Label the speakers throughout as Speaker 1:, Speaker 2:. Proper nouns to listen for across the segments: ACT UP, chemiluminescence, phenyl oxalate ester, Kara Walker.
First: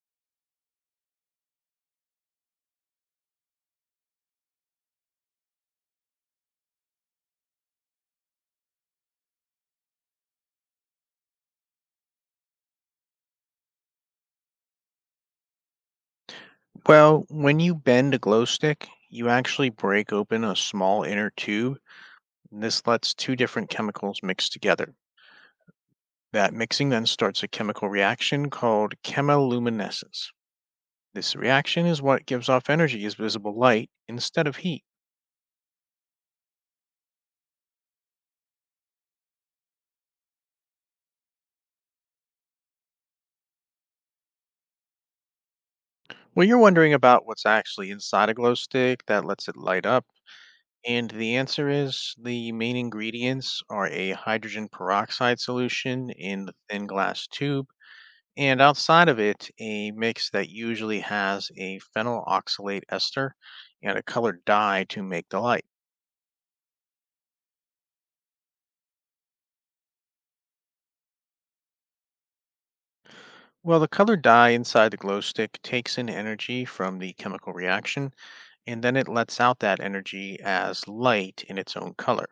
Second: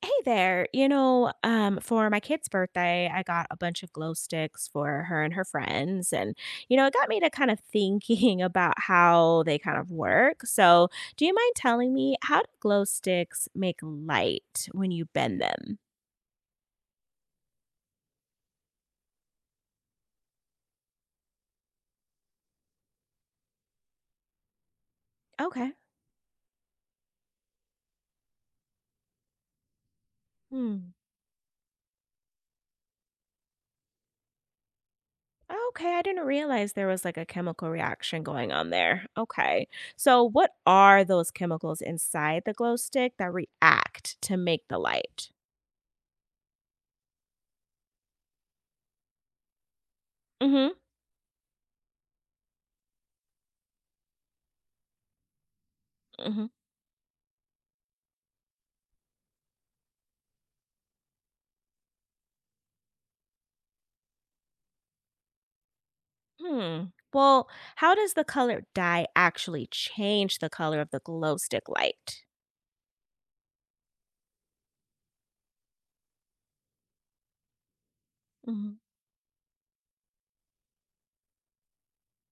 Speaker 1: Hey there. For my kid's birthday, I got a bunch of glow sticks for her and her friends. And, it got me to kind of thinking about how they kind of work. So, do you mind telling me how do glow sticks make light when you bend them?
Speaker 2: Well, when you bend a glow stick, you actually break open a small inner tube, and this lets two different chemicals mix together.
Speaker 1: Okay.
Speaker 2: That mixing then starts a chemical reaction called chemiluminescence.
Speaker 1: Hmm.
Speaker 2: This reaction is what gives off energy as visible light instead of heat.
Speaker 1: Okay. I didn't realize there was like a chemical reaction going on there. Okay. So, what are those chemicals inside the glow stick that react to make the light?
Speaker 2: Well, you're wondering about what's actually inside a glow stick that lets it light up,
Speaker 1: Mm
Speaker 2: and the answer is the main ingredients are a hydrogen peroxide solution
Speaker 1: hmm. Mm hmm.
Speaker 2: in the thin glass tube. And outside of it, a mix that usually has a phenyl oxalate ester and a colored dye to make the light.
Speaker 1: Hmm. Well, how does the color dye actually change the color of the glow stick light?
Speaker 2: Well, the colored dye inside the glow stick takes in energy from the chemical reaction,
Speaker 1: Mhm.
Speaker 2: and then it lets out that energy as light in its own color.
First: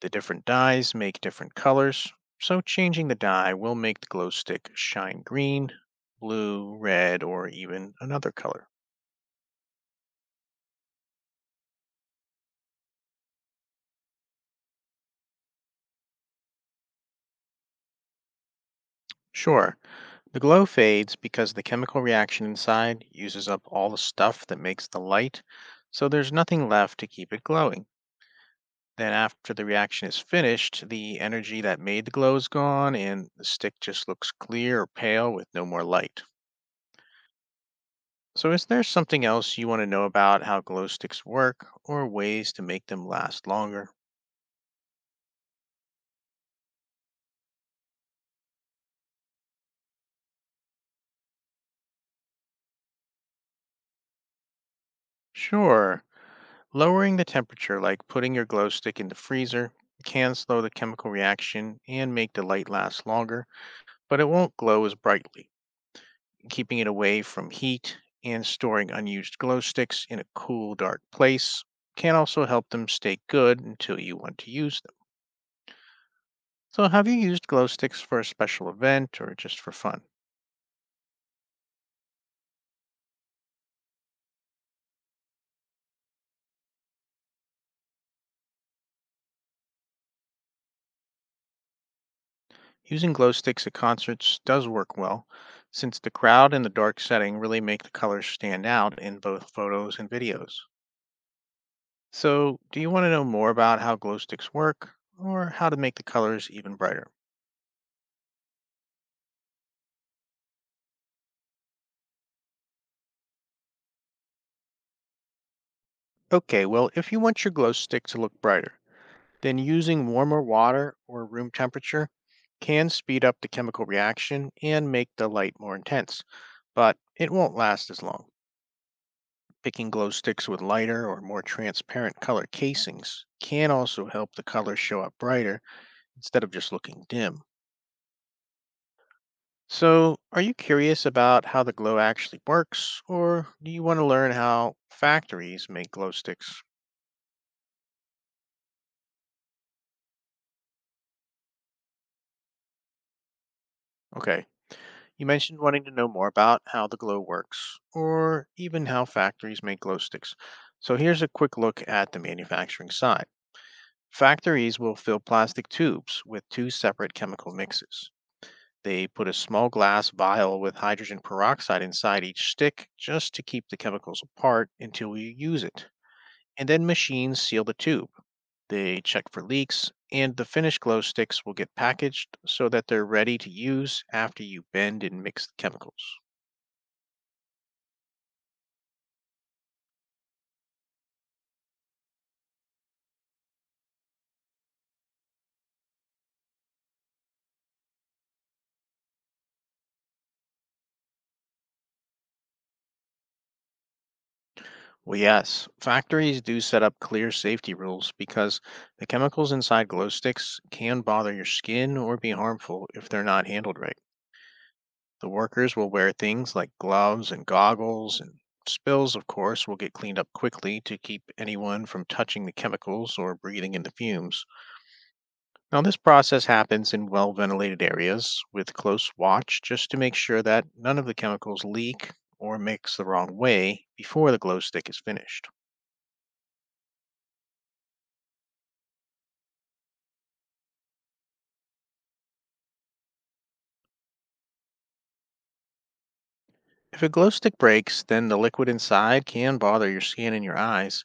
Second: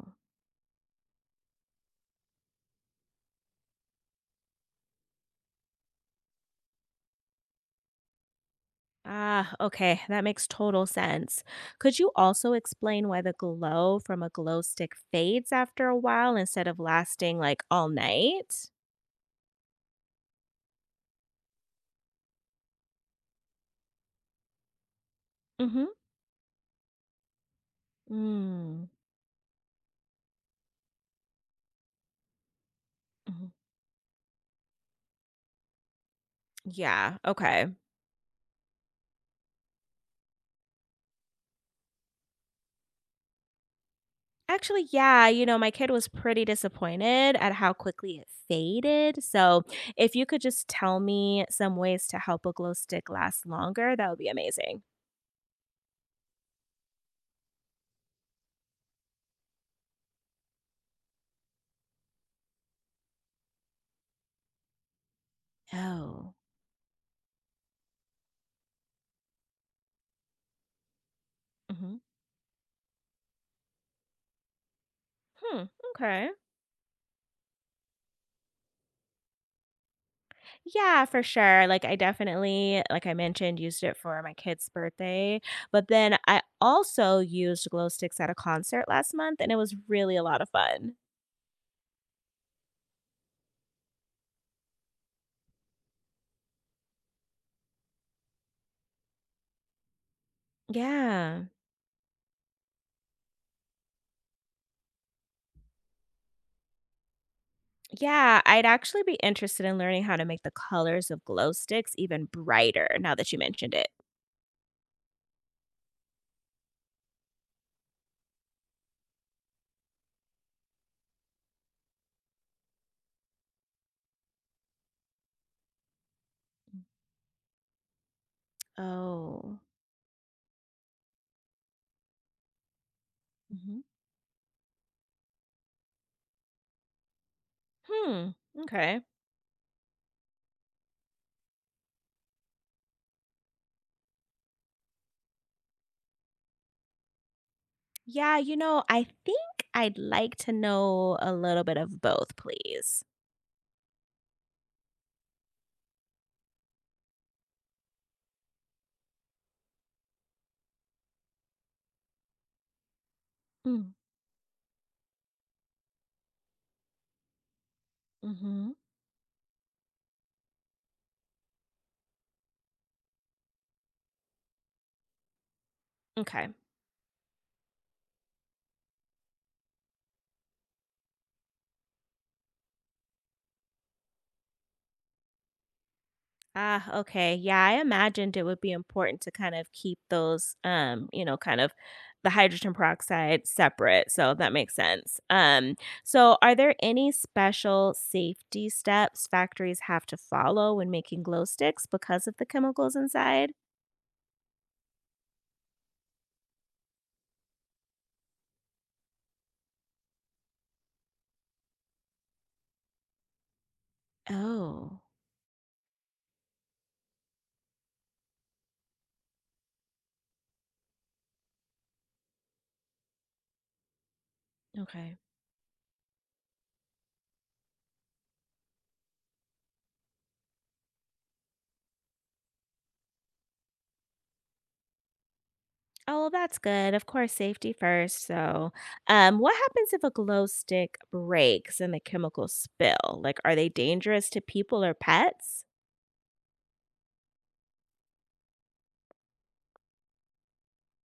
Speaker 2: The different dyes make different colors, so changing the dye will make the glow stick shine green, blue, red, or even another color.
Speaker 1: Ah, okay. That makes total sense. Could you also explain why the glow from a glow stick fades after a while instead of lasting like all night?
Speaker 2: Sure. The glow fades because the chemical reaction inside uses up all the stuff that makes the light,
Speaker 1: Mhm.
Speaker 2: so there's nothing left to keep it glowing.
Speaker 1: Mm.
Speaker 2: Then, after the reaction is finished, the energy that made the glow is gone, and the
Speaker 1: Mhm.
Speaker 2: stick just looks clear or pale with no more light.
Speaker 1: Yeah, okay.
Speaker 2: So, is there something else you want to know about how glow sticks work or ways to make them last longer?
Speaker 1: Actually, yeah, my kid was pretty disappointed at how quickly it faded. So, if you could just tell me some ways to help a glow stick last longer, that would be amazing.
Speaker 2: Sure. Lowering the temperature, like putting your glow stick in the freezer, can slow the chemical reaction and make the light last longer, but it won't glow as brightly.
Speaker 1: Oh.
Speaker 2: Keeping it away from heat and storing unused glow sticks in a cool, dark place
Speaker 1: Hmm.
Speaker 2: can also help them stay good until you want to use them.
Speaker 1: Hmm. Okay.
Speaker 2: So, have you used glow sticks for a special event or just for fun?
Speaker 1: Yeah, for sure. Like, I definitely, like I mentioned, used it for my kid's birthday. But then I also used glow sticks at a concert last month, and it was really a lot of fun.
Speaker 2: Using glow sticks at concerts does work well, since the crowd and the dark setting really make the colors stand out in both photos and videos.
Speaker 1: Yeah.
Speaker 2: So, do you want to know more about how glow sticks work or how to make the colors even brighter?
Speaker 1: Yeah, I'd actually be interested in learning how to make the colors of glow sticks even brighter now that you mentioned it.
Speaker 2: Okay, well, if you want your glow stick to look brighter, then using warmer water or room temperature can speed up the chemical reaction and make the light more intense, but it won't last as long.
Speaker 1: Oh.
Speaker 2: Picking glow sticks with lighter or more transparent color casings can
Speaker 1: Hmm.
Speaker 2: also help the colors show up brighter instead of just looking dim.
Speaker 1: Hmm. Okay.
Speaker 2: So, are you curious about how the glow actually works, or do you want to learn how factories make glow sticks?
Speaker 1: Yeah, I think I'd like to know a little bit of both, please.
Speaker 2: Okay, you mentioned wanting to know more about how the glow works, or even how factories make glow sticks. So, here's a quick look at the manufacturing side. Factories will fill plastic tubes with two separate chemical mixes.
Speaker 1: Mm-hmm.
Speaker 2: They put a small glass vial with hydrogen peroxide inside each stick just to keep the chemicals apart until you use it.
Speaker 1: Okay.
Speaker 2: And then machines seal the tube. They check for leaks, and the finished glow sticks will get packaged so that they're ready to use after you bend and mix the chemicals.
Speaker 1: Ah, okay. Yeah, I imagined it would be important to kind of keep those, kind of the hydrogen peroxide separate. So that makes sense. So are there any special safety steps factories have to follow when making glow sticks because of the chemicals inside?
Speaker 2: Well, yes, factories do set up clear safety rules because the chemicals inside glow sticks can bother your skin or be harmful if they're not handled right.
Speaker 1: Oh,
Speaker 2: The workers will wear things like gloves and goggles, and spills, of course, will get cleaned up quickly to keep anyone from touching the chemicals or breathing in the fumes.
Speaker 1: okay.
Speaker 2: Now, this process happens in well ventilated areas with close watch just to make sure that none of the chemicals leak or mix the wrong way before the glow stick is finished.
Speaker 1: Oh, well, that's good. Of course, safety first. So, what happens if a glow stick breaks and the chemicals spill? Like, are they dangerous to people or pets?
Speaker 2: If a glow stick breaks, then the liquid inside can bother your skin and your eyes,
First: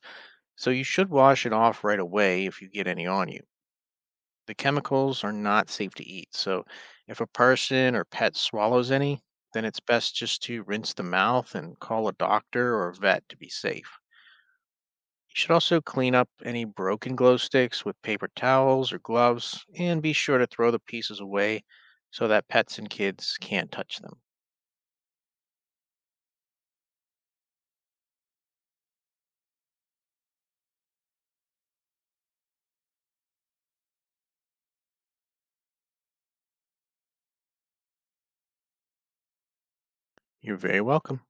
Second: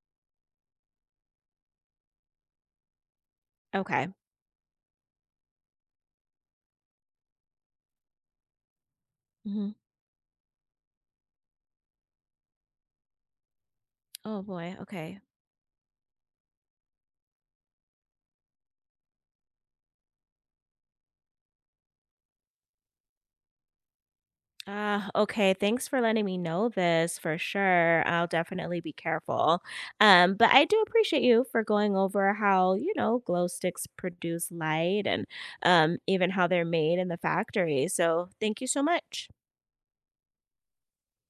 Speaker 2: so you should wash it off right away if you get any on you.
Speaker 1: Okay.
Speaker 2: The chemicals are not safe to eat, so if a person or pet swallows any, then it's best just to rinse the mouth and call a doctor or a vet to be safe.
Speaker 1: Oh boy. Okay.
Speaker 2: You should also clean up any broken glow sticks with paper towels or gloves and be sure to throw the pieces away so that pets and kids can't touch them.
Speaker 1: Ah, okay. Thanks for letting me know this for sure. I'll definitely be careful. But I do appreciate you for going over how, glow sticks produce light and even how they're made in the factory. So thank you so much.
Speaker 2: You're very welcome.